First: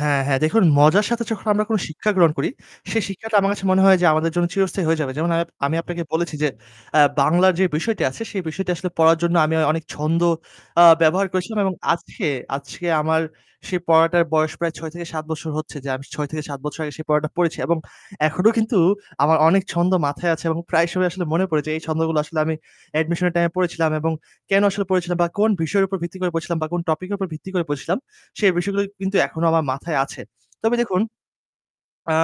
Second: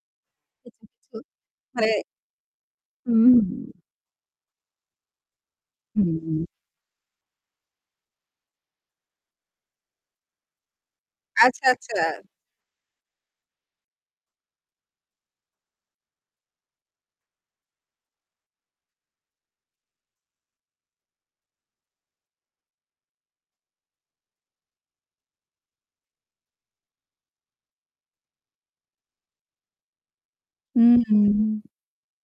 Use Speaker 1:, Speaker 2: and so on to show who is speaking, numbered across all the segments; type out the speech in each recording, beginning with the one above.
Speaker 1: হ্যাঁ, হ্যাঁ। দেখুন
Speaker 2: কিছু,
Speaker 1: মজার
Speaker 2: কিছু
Speaker 1: সাথে যখন আমরা
Speaker 2: মানে
Speaker 1: শিক্ষা গ্রহণ করি, সেই
Speaker 2: হু,
Speaker 1: শিক্ষাটা আমার কাছে
Speaker 2: হু।
Speaker 1: মনে হয় যে আমাদের জন্য চিরস্থায়ী হয়ে যাবে। যেমন আম আমি আপনাকে বলেছি
Speaker 2: হুম।
Speaker 1: যে অ্যা বাংলার যে বিষয়টি আছে সে বিষটি আসলে পড়ার জন্য আমি অনেক ছন্দ আ ব্যবহার করেছিলাম।
Speaker 2: আচ্ছা,
Speaker 1: এবং
Speaker 2: আচ্ছা।
Speaker 1: আজকে আজকে আমার সেই পড়াটার বয়স প্রায় ৬-৭ বছর হচ্ছে যে আমি ৬ থেকে ৭ বছর আগে সেই পড়াটা পড়েছি। এবং এখনো কিন্তু আমার অনেক ছন্দ মাথায় আছে এবং প্রায় সময়ই আসলে মনে পড়ে যে এই ছন্দগুলো আসলে আমি অ্যাডমিশন এর টাইম এ পড়েছিলাম। এবং কেন আসলে পড়েছিলাম বা কোন বিষয়ের উপর ভিত্তি করে পড়েছিলাম বা কোন টপিক এর উপর ভিত্তি করে পড়েছিলাম। সেই বিষয়গুলো কিন্তু এখনো আমার মাথায় আছে। তবে
Speaker 2: হুম,
Speaker 1: দেখুন
Speaker 2: হুম।
Speaker 1: আ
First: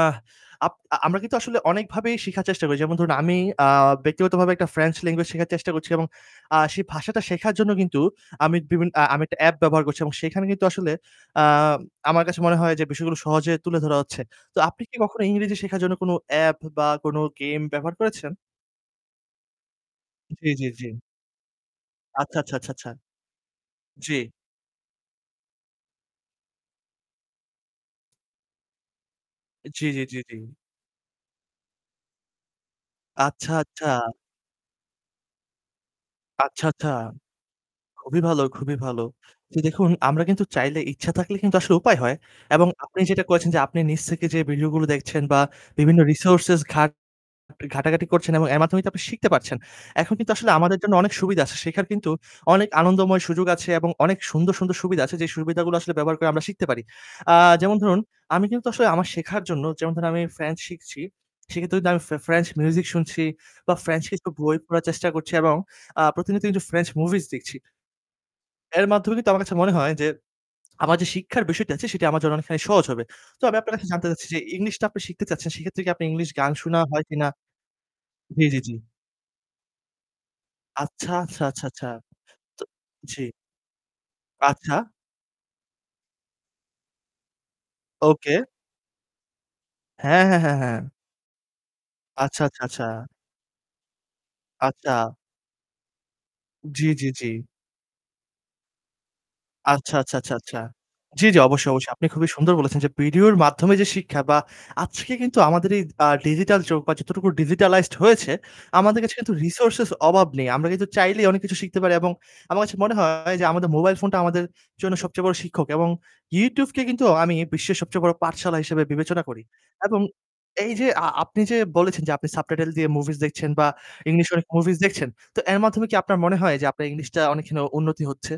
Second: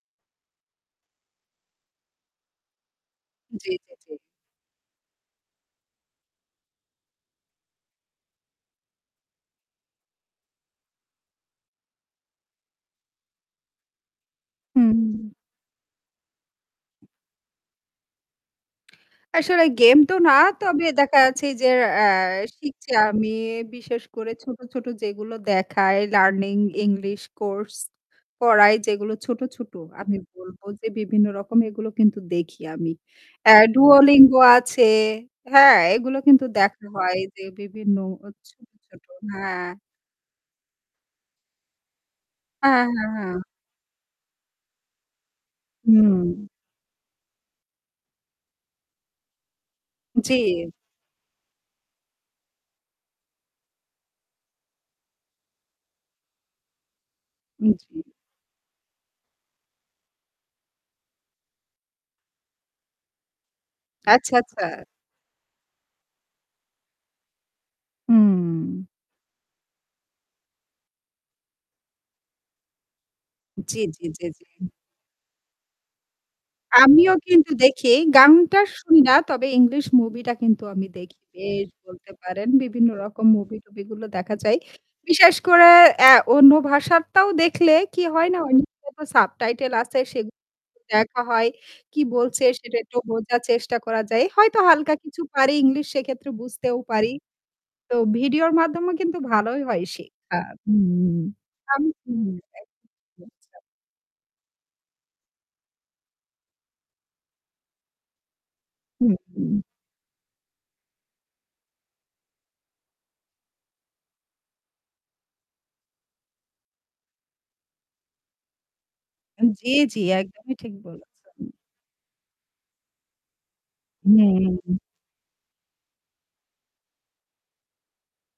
Speaker 1: আপ আ আমরা কিন্তু আসলে অনেকভাবেই শিখার চেষ্টা করি। যেমন ধরুন আমি আ
Speaker 2: জি, জি, জি।
Speaker 1: ব্যক্তিগতভাবে একটা ফ্রেঞ্চ ল্যাঙ্গুয়েজ শেখার চেষ্টা করছি এবং আ সেই ভাষাটা শেখার জন্য কিন্তু আমি বিভিন আ আমি একটা অ্যাপ ব্যবহার করছি। এবং সেখানে কিন্তু আসলে আ আমার কাছে মনে হয় যে বিষয়গুলো সহজে তুলে ধরা হচ্ছে। তো আপনি
Speaker 2: হুম।
Speaker 1: কি কখনো ইংরেজি শেখার জন্য কোন অ্যাপ বা কোন গেম ব্যবহার করেছেন?
Speaker 2: আসলে গেম তো না
Speaker 1: জি, জি,
Speaker 2: তবে
Speaker 1: জি।
Speaker 2: দেখা যাচ্ছে যের অ্যা
Speaker 1: আচ্ছা, আচ্ছা, আচ্ছা,
Speaker 2: শিখছি
Speaker 1: আচ্ছা।
Speaker 2: আমি বিশেষ
Speaker 1: জি।
Speaker 2: করে ছোট, ছোট যেগুলো দেখায় লার্নিং ইংলিশ কোর্স পড়ায় যেগুলো ছোট, ছোট
Speaker 1: জি, জি,
Speaker 2: আমি
Speaker 1: জি, জি।
Speaker 2: বলবো যে বিভিন্ন রকম এগুলো কিন্তু দেখি আমি।
Speaker 1: আচ্ছা,
Speaker 2: অ্যা
Speaker 1: আচ্ছা।
Speaker 2: Duolingo আছে হ্যাঁ? এগুলো কিন্তু
Speaker 1: আচ্ছা,
Speaker 2: দেখা
Speaker 1: আচ্ছা।
Speaker 2: হয় যে বিভিন্ন
Speaker 1: খুবই
Speaker 2: অ
Speaker 1: ভালো
Speaker 2: ছোট,
Speaker 1: খুবই ভালো।
Speaker 2: ছোট
Speaker 1: তো
Speaker 2: হ্যাঁ।
Speaker 1: দেখুন আমরা কিন্তু চাইলে ইচ্ছা থাকলে কিন্তু আসলে উপায় হয়। এবং
Speaker 2: হ্যাঁ,
Speaker 1: আপনি
Speaker 2: হ্যাঁ,
Speaker 1: যেটা
Speaker 2: হ্যাঁ।
Speaker 1: করেছেন যে আপনি নিজ থেকে যে ভিডিও গুলো দেখছেন বা বিভিন্ন
Speaker 2: হুম।
Speaker 1: রিসোর্সেস ঘাট ঘাটাঘাটি করছেন এবং এর মাধ্যমেই টয় আপনি শিখতে পারছেন। এখন কিন্তু আসলে
Speaker 2: জি।
Speaker 1: আমাদের জন্য অনেক সুবিধা আছে। শেখার কিন্তু অনেক আনন্দময় সুযোগ আছে এবং অনেক সুন্দর, সুন্দর সুবিধা আছে যে সুবিধাগুলো ব্যবহার করে আমরা শিখতে পারি। আ
Speaker 2: হুম,
Speaker 1: যেমন ধরুন
Speaker 2: জি।
Speaker 1: আমি কিন্তু আসলে আমার শেখার জন্য যেমন ধরুন আমি ফ্রেঞ্চ শিখছি, সেক্ষেত্রে দে আমি ফ্রে ফ্রেঞ্চ মিউজিক শুনছি বা ফ্রেঞ্চ কিছু
Speaker 2: আচ্ছা,
Speaker 1: বই
Speaker 2: আচ্ছা।
Speaker 1: পড়ার চেষ্টা করছি এবং আ প্রতিনিয়ত কিন্তু ফ্রেঞ্চ মুভিস দেখছি।
Speaker 2: হুম।
Speaker 1: এর মাধ্যমে কিন্তু আমার কাছে মনে হয় যে আমার যে শিক্ষার বিষয়টি আছে সেটা আমার জন্য অনেকখানি সহজ হবে। তো আমি আপনার
Speaker 2: জি,
Speaker 1: কাছে
Speaker 2: জি,
Speaker 1: জানতে
Speaker 2: জি,
Speaker 1: চাচ্ছি যে
Speaker 2: জি।
Speaker 1: ইংলিশটা আপনি শিখতে চাচ্ছেন সেক্ষেত্রে কি আপনার ইংলিশ গান শুনা হয়
Speaker 2: আমিও
Speaker 1: কিনা?
Speaker 2: কিন্তু দেখি
Speaker 1: জি,
Speaker 2: গানটা
Speaker 1: জি, জি।
Speaker 2: শুনি না তবে ইংলিশ মুভিটা কিন্তু আমি
Speaker 1: আচ্ছা,
Speaker 2: দেখি।
Speaker 1: আচ্ছা,
Speaker 2: বেশ
Speaker 1: আচ্ছা, আচ্ছা।
Speaker 2: বলতে পারেন
Speaker 1: টয়
Speaker 2: বিভিন্ন
Speaker 1: জি।
Speaker 2: রকম মুভি-টুভিগুলো দেখা যায়।
Speaker 1: আচ্ছা।
Speaker 2: বিশেষ করে অ্যা অন্য ভাষারটাও দেখলে কি হয়
Speaker 1: ওকে।
Speaker 2: না? ওই নিচে তো সাবটাইটেল আছে,
Speaker 1: হ্যাঁ,
Speaker 2: সেগুলো
Speaker 1: হ্যাঁ, হ্যাঁ, হ্যাঁ।
Speaker 2: দেখা হয়। কি
Speaker 1: আচ্ছা,
Speaker 2: বলছে
Speaker 1: আচ্ছা,
Speaker 2: সেটা
Speaker 1: আচ্ছা।
Speaker 2: একটু বোঝার চেষ্টা করা যায় হয়তো হালকা
Speaker 1: আচ্ছা।
Speaker 2: কিছু পারি ইংলিশ সেক্ষেত্রে বুঝতেও
Speaker 1: জি, জি,
Speaker 2: পারি।
Speaker 1: জি।
Speaker 2: তো ভিডিওর মাধ্যমেও কিন্তু ভালোই হয়
Speaker 1: আচ্ছা, আচ্ছা, আচ্ছা,
Speaker 2: শেখা।
Speaker 1: আচ্ছা, আচ্ছা।
Speaker 2: হু, হু।
Speaker 1: জি, জি অবশ্যই,
Speaker 2: আমি
Speaker 1: অবশ্যই। আপনি খুবই সুন্দর বলেছেন যে ভিডিওর
Speaker 2: [unintelligible]
Speaker 1: মাধ্যমে যে শিক্ষা বা আজকে কিন্তু আমাদের এই আ ডিজিটাল যুগ বা যতটুকু ডিজিটালাইজড হয়েছে, আমাদের কাছে কিন্তু
Speaker 2: [unintelligible]
Speaker 1: রিসোর্সেস অভাব নেই। আমরা কিন্তু চাইলেই অনেক কিছু শিখতে পারি এবং আমার কাছে মনে হয় যে আমাদের মোবাইল ফোনটা আমাদের জন্য সবচেয়ে বড় শিক্ষক এবং YouTube কে কিন্তু আমি বিশ্বের সবচে বড় পাঠশালা হিসেবে বিবেচনা করি।
Speaker 2: উম জি, জি।
Speaker 1: এবং
Speaker 2: একদমই ঠিক
Speaker 1: এই যে আ
Speaker 2: বলেছেন।
Speaker 1: আপনি যে বলেছেন যে আপনি সাবটাইটেল দিয়ে মুভিস দেখছেন বা ইংলিশ অনেক
Speaker 2: হু।
Speaker 1: মুভিস দেখছেন। তো এর মাধ্যমে কি আপনার মনে হয় যে আপনার ইংলিশটা অনেকখানি উন্নতি হচ্ছে?